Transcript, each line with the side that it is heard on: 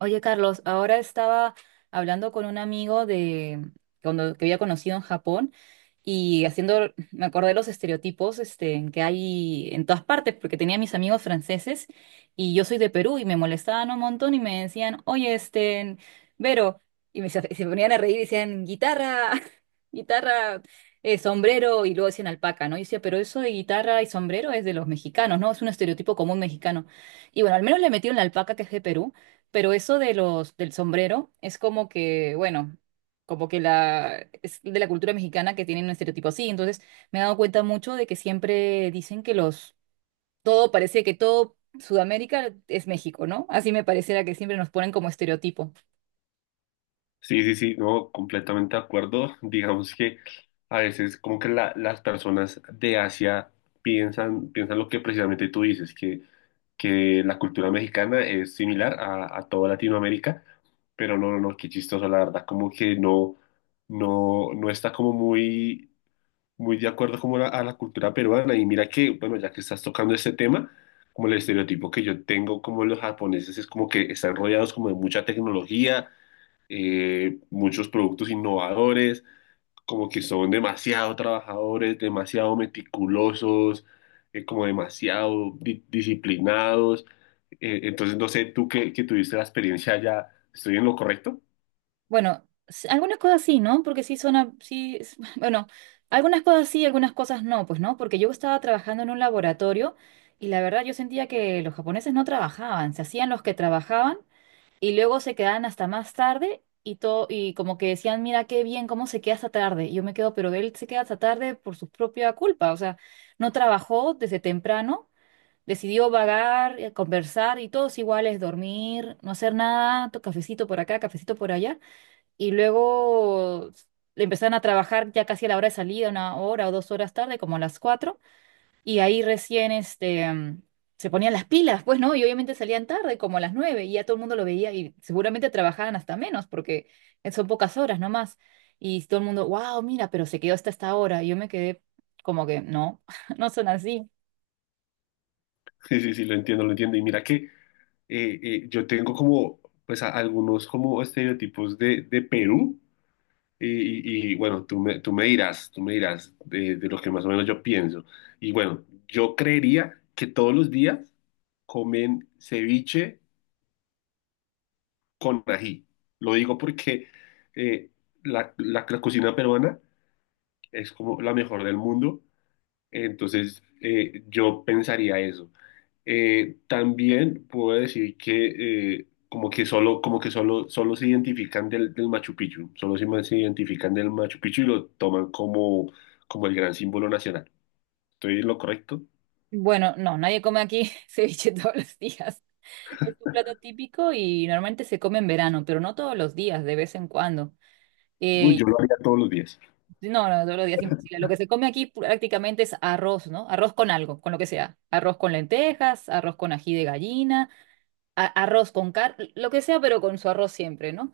right: Oye, Carlos, ahora estaba hablando con un amigo de cuando que había conocido en Japón y haciendo, me acordé de los estereotipos este, que hay en todas partes, porque tenía mis amigos franceses y yo soy de Perú y me molestaban un montón y me decían, oye, este, Vero, y me, se ponían a reír y decían, guitarra, guitarra, sombrero y luego decían alpaca, ¿no? Y decía, pero eso de guitarra y sombrero es de los mexicanos, ¿no? Es un estereotipo común mexicano. Y bueno, al menos le metieron la alpaca que es de Perú. Pero eso de los del sombrero es como que, bueno, como que la es de la cultura mexicana que tienen un estereotipo así. Entonces, me he dado cuenta mucho de que siempre dicen que los todo parece que todo Sudamérica es México, ¿no? Así me pareciera que siempre nos ponen como estereotipo.
left: Sí, sí, sí, no, completamente de acuerdo. Digamos que a veces como que las personas de Asia piensan lo que precisamente tú dices, que la cultura mexicana es similar a toda Latinoamérica, pero no, no, no, qué chistoso, la verdad, como que no, no, no está como muy, muy de acuerdo como a la cultura peruana. Y mira que, bueno, ya que estás tocando este tema, como el estereotipo que yo tengo como los japoneses es como que están rodeados como de mucha tecnología, muchos productos innovadores, como que son demasiado trabajadores, demasiado meticulosos, como demasiado disciplinados. Entonces, no sé, tú que tuviste la experiencia ya, ¿estoy en lo correcto?
right: Bueno, algunas cosas sí, ¿no? Porque sí son sí, bueno, algunas cosas sí, algunas cosas no, pues no, porque yo estaba trabajando en un laboratorio y la verdad yo sentía que los japoneses no trabajaban, se hacían los que trabajaban y luego se quedaban hasta más tarde y todo, y como que decían, mira qué bien, cómo se queda hasta tarde. Y yo me quedo, pero él se queda hasta tarde por su propia culpa, o sea, no trabajó desde temprano, decidió vagar, conversar y todos iguales, dormir, no hacer nada, cafecito por acá, cafecito por allá. Y luego le empezaron a trabajar ya casi a la hora de salida, una hora o dos horas tarde, como a las cuatro. Y ahí recién este, se ponían las pilas, pues, ¿no? Y obviamente salían tarde, como a las nueve, y ya todo el mundo lo veía y seguramente trabajaban hasta menos, porque son pocas horas nomás. Y todo el mundo, wow, mira, pero se quedó hasta esta hora. Y yo me quedé como que, no, no son así.
left: Sí, sí, sí, lo entiendo, lo entiendo. Y mira que yo tengo como, pues, algunos como estereotipos de Perú. Y, y, bueno, tú me dirás de lo que más o menos yo pienso. Y bueno, yo creería que todos los días comen ceviche con ají. Lo digo porque eh, la, la cocina peruana es como la mejor del mundo, entonces, yo pensaría eso. También puedo decir que como que solo, solo se identifican del, del Machu Picchu, solo se, se identifican del Machu Picchu y lo toman como, como el gran símbolo nacional. ¿Estoy en lo correcto?
right: Bueno, no, nadie come aquí ceviche todos los días. Es un plato típico y normalmente se come en verano, pero no todos los días, de vez en cuando.
left: Uy,
right: Eh,
left: yo lo haría todos los días.
right: Sí, no, no, todos los días imposible. Lo que se come aquí prácticamente es arroz, ¿no? Arroz con algo, con lo que sea. Arroz con lentejas, arroz con ají de gallina, arroz con carne, lo que sea, pero con su arroz siempre, ¿no?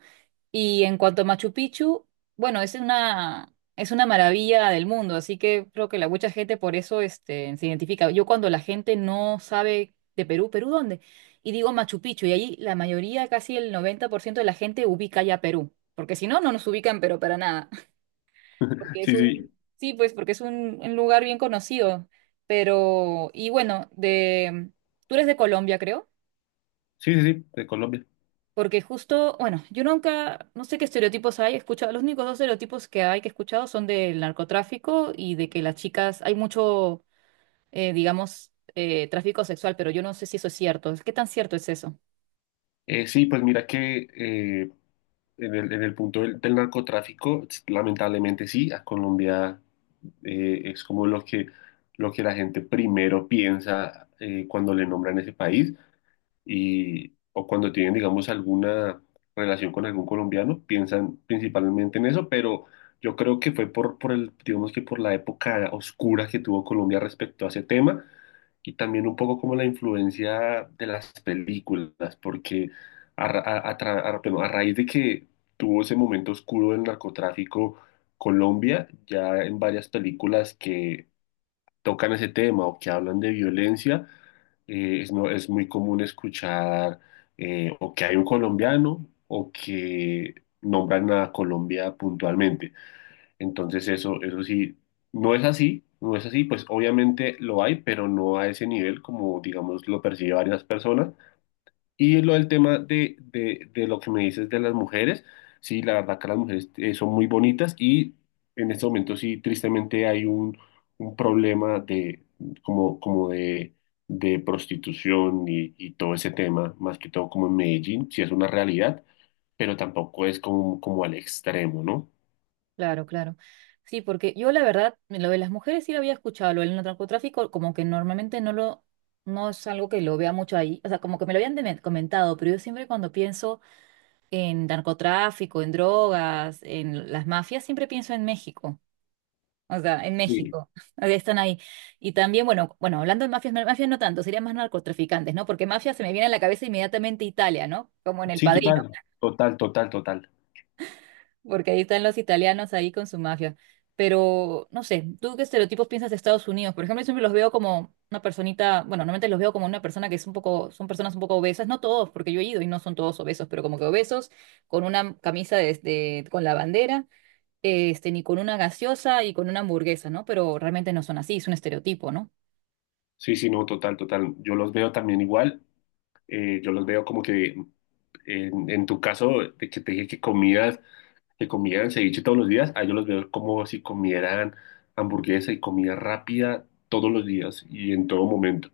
right: Y en cuanto a Machu Picchu, bueno, es una maravilla del mundo, así que creo que la mucha gente por eso este, se identifica. Yo cuando la gente no sabe de Perú, ¿Perú dónde? Y digo Machu Picchu, y ahí la mayoría, casi el 90% de la gente ubica ya Perú, porque si no, no nos ubican, pero para nada porque es
left: Sí,
right: un,
left: sí,
right: sí, pues porque es un lugar bien conocido, pero, y bueno, de, tú eres de Colombia, creo,
left: sí, sí, sí, de Colombia.
right: porque justo, bueno, yo nunca, no sé qué estereotipos hay, he escuchado, los únicos dos estereotipos que hay que he escuchado son del narcotráfico y de que las chicas, hay mucho, digamos, tráfico sexual, pero yo no sé si eso es cierto, ¿qué tan cierto es eso?
left: Sí, pues mira que en el, en el punto del, del narcotráfico, lamentablemente sí, a Colombia es como lo que la gente primero piensa, cuando le nombran ese país y, o cuando tienen, digamos, alguna relación con algún colombiano, piensan principalmente en eso, pero yo creo que fue por el, digamos que por la época oscura que tuvo Colombia respecto a ese tema y también un poco como la influencia de las películas, porque a, ra- a tra- a- perdón, a raíz de que tuvo ese momento oscuro del narcotráfico, Colombia, ya en varias películas que tocan ese tema o que hablan de violencia, es, no, es muy común escuchar o que hay un colombiano o que nombran a Colombia puntualmente. Entonces eso sí, no es así, no es así, pues obviamente lo hay, pero no a ese nivel como digamos lo percibe varias personas. Y lo del tema de lo que me dices de las mujeres, sí, la verdad que las mujeres son muy bonitas y en este momento sí, tristemente hay un problema de, como, como de prostitución y todo ese tema, más que todo como en Medellín, sí es una realidad, pero tampoco es como, como al extremo, ¿no?
right: Claro, claro. Sí, porque yo la verdad, lo de las mujeres sí lo había escuchado, lo del narcotráfico, como que normalmente no lo, no es algo que lo vea mucho ahí, o sea, como que me lo habían comentado, pero yo siempre cuando pienso en narcotráfico, en drogas, en las mafias, siempre pienso en México, o sea, en
left: Sí,
right: México, o sea, están ahí. Y también, bueno, bueno, hablando de mafias, mafias no tanto, serían más narcotraficantes, ¿no? Porque mafia se me viene a la cabeza inmediatamente Italia, ¿no? Como en El
left: sí,
right: Padrino.
left: total, total, total, total.
right: Porque ahí están los italianos ahí con su mafia. Pero, no sé, ¿tú qué estereotipos piensas de Estados Unidos? Por ejemplo, yo siempre los veo como una personita, bueno, normalmente los veo como una persona que es un poco, son personas un poco obesas, no todos, porque yo he ido y no son todos obesos, pero como que obesos, con una camisa de, con la bandera, este, ni con una gaseosa y con una hamburguesa, ¿no? Pero realmente no son así, es un estereotipo, ¿no?
left: Sí, sí, no, total, total. Yo los veo también igual. Yo los veo como que en tu caso, de que te dije que comías, que comieran ceviche todos los días, a ellos los veo como si comieran hamburguesa y comida rápida todos los días y en todo momento.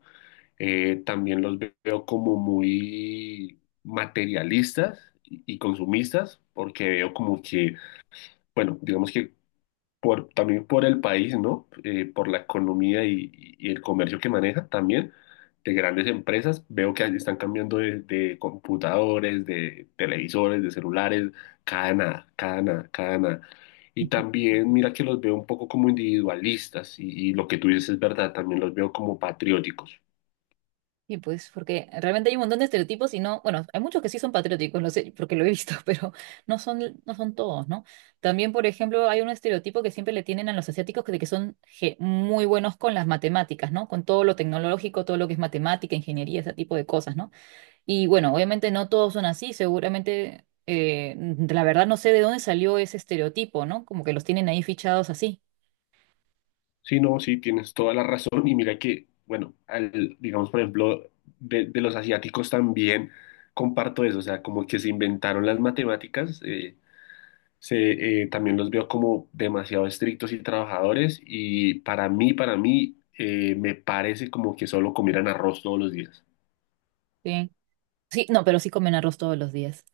left: También los veo como muy materialistas y consumistas, porque veo como que, bueno, digamos que por, también por el país, ¿no? Por la economía y el comercio que maneja también de grandes empresas. Veo que están cambiando de computadores, de televisores, de celulares, cada nada, cada nada, cada nada. Y también mira que los veo un poco como individualistas y lo que tú dices es verdad, también los veo como patrióticos.
right: Y pues, porque realmente hay un montón de estereotipos y no, bueno, hay muchos que sí son patrióticos, no sé, porque lo he visto, pero no son, no son todos, ¿no? También, por ejemplo, hay un estereotipo que siempre le tienen a los asiáticos de que son muy buenos con las matemáticas, ¿no? Con todo lo tecnológico, todo lo que es matemática, ingeniería, ese tipo de cosas, ¿no? Y bueno, obviamente no todos son así, seguramente, la verdad no sé de dónde salió ese estereotipo, ¿no? Como que los tienen ahí fichados así.
left: Sí, no, sí, tienes toda la razón. Y mira que, bueno, digamos, por ejemplo, de los asiáticos también comparto eso, o sea, como que se inventaron las matemáticas, también los veo como demasiado estrictos y trabajadores y para mí, me parece como que solo comieran arroz todos los días.
right: Sí, sí, no, pero sí comen arroz todos los días.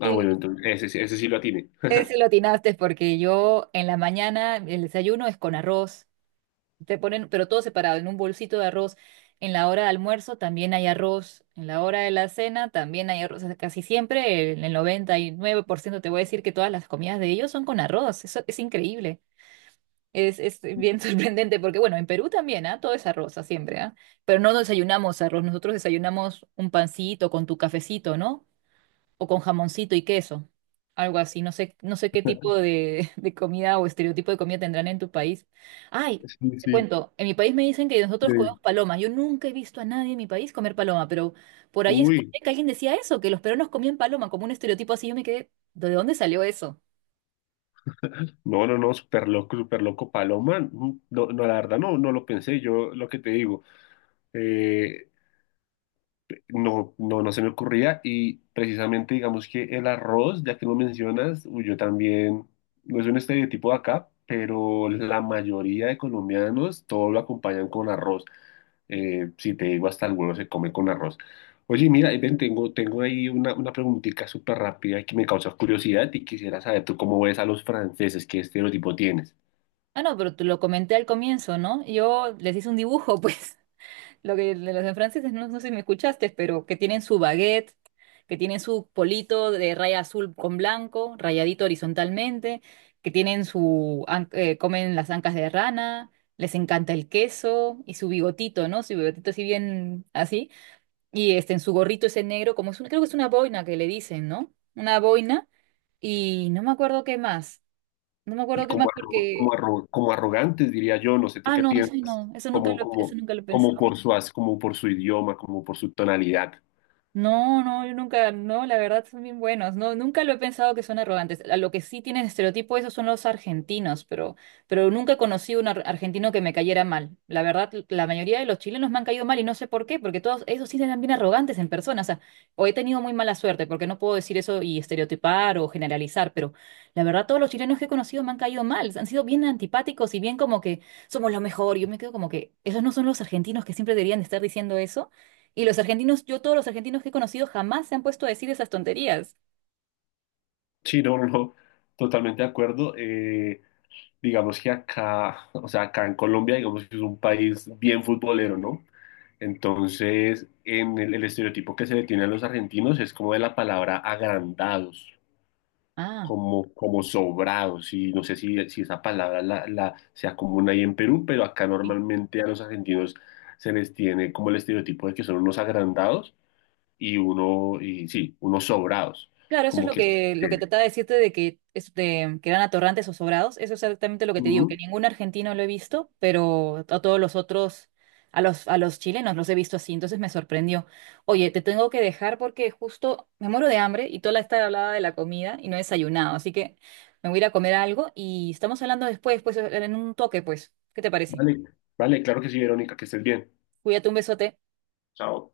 left: Ah,
right: Sí,
left: bueno, entonces ese, ese sí lo atiene.
right: ese lo atinaste porque yo en la mañana el desayuno es con arroz. Te ponen, pero todo separado, en un bolsito de arroz. En la hora de almuerzo también hay arroz. En la hora de la cena también hay arroz. O sea, casi siempre, en el 99% te voy a decir que todas las comidas de ellos son con arroz. Eso es increíble. Es bien sorprendente porque, bueno, en Perú también, ¿ah? Todo es arroz, ah, siempre, ¿ah? Pero no desayunamos arroz. Nosotros desayunamos un pancito con tu cafecito, ¿no? O con jamoncito y queso, algo así. No sé, no sé qué tipo de, de comida o estereotipo de comida tendrán en tu país. Ay,
left: Sí,
right: te
left: sí.
right: cuento, en mi país me dicen que nosotros comemos
left: Sí.
right: paloma. Yo nunca he visto a nadie en mi país comer paloma, pero por ahí
left: Uy,
right: escuché que alguien decía eso, que los peruanos comían paloma, como un estereotipo así. Yo me quedé, ¿de dónde salió eso?
left: no, no, no, súper loco, Paloma. Mm, no, no, la verdad, no, no lo pensé. Yo lo que te digo. eh, No, no, no se me ocurría y precisamente digamos que el arroz, ya que lo mencionas, uy, yo también, no es un estereotipo de acá, pero la mayoría de colombianos todo lo acompañan con arroz. Si te digo hasta el huevo se come con arroz. Oye, mira, ven, tengo, tengo ahí una preguntita súper rápida que me causa curiosidad y quisiera saber tú cómo ves a los franceses, qué estereotipo tienes.
right: Ah, no, pero te lo comenté al comienzo, ¿no? Yo les hice un dibujo, pues. Lo que de los en franceses, no, no sé si me escuchaste, pero que tienen su baguette, que tienen su polito de raya azul con blanco, rayadito horizontalmente, que tienen su, comen las ancas de rana, les encanta el queso y su bigotito, ¿no? Su bigotito así bien así. Y este, en su gorrito ese negro, como es un- creo que es una boina que le dicen, ¿no? Una boina. Y no me acuerdo qué más. No me
left: Y
right: acuerdo qué
left: como,
right: más
left: como,
right: porque...
left: como arrogantes, diría yo, no sé, ¿tú
right: Ah,
left: qué
right: no, eso
left: piensas?
right: no,
left: Como,
right: eso
left: como,
right: nunca lo he
left: como
right: pensado.
left: por su, como por su idioma, como por su tonalidad.
right: No, no, yo nunca, no, la verdad son bien buenos. No, nunca lo he pensado que son arrogantes. A lo que sí tienen estereotipo esos son los argentinos, pero nunca conocí un argentino que me cayera mal. La verdad, la mayoría de los chilenos me han caído mal y no sé por qué, porque todos esos sí eran bien arrogantes en persona. O sea, o he tenido muy mala suerte, porque no puedo decir eso y estereotipar o generalizar, pero la verdad todos los chilenos que he conocido me han caído mal. Han sido bien antipáticos y bien como que somos lo mejor. Yo me quedo como que esos no son los argentinos que siempre deberían estar diciendo eso. Y los argentinos, yo todos los argentinos que he conocido jamás se han puesto a decir esas tonterías.
left: Sí, no, no, no, totalmente de acuerdo. Digamos que acá, o sea, acá en Colombia, digamos que es un país bien futbolero, ¿no? Entonces, en el estereotipo que se le tiene a los argentinos es como de la palabra agrandados.
right: Ah,
left: Como, como sobrados, y no sé si, si esa palabra la, la, sea común ahí en Perú, pero acá
right: sí.
left: normalmente a los argentinos se les tiene como el estereotipo de que son unos agrandados y uno, y sí, unos sobrados,
right: Claro, eso es
left: como que...
right: lo que
left: que-
right: trataba de decirte de que, este, que eran atorrantes o sobrados. Eso es exactamente lo que te digo, que
left: Ujú.
right: ningún argentino lo he visto, pero a todos los otros, a los chilenos los he visto así, entonces me sorprendió. Oye, te tengo que dejar porque justo me muero de hambre y toda la esta hablaba de la comida y no he desayunado, así que me voy a ir a comer algo y estamos hablando después, pues en un toque, pues. ¿Qué te parece?
left: Vale, vale, claro que sí, Verónica, que estés bien.
right: Cuídate, un besote.
left: Chao.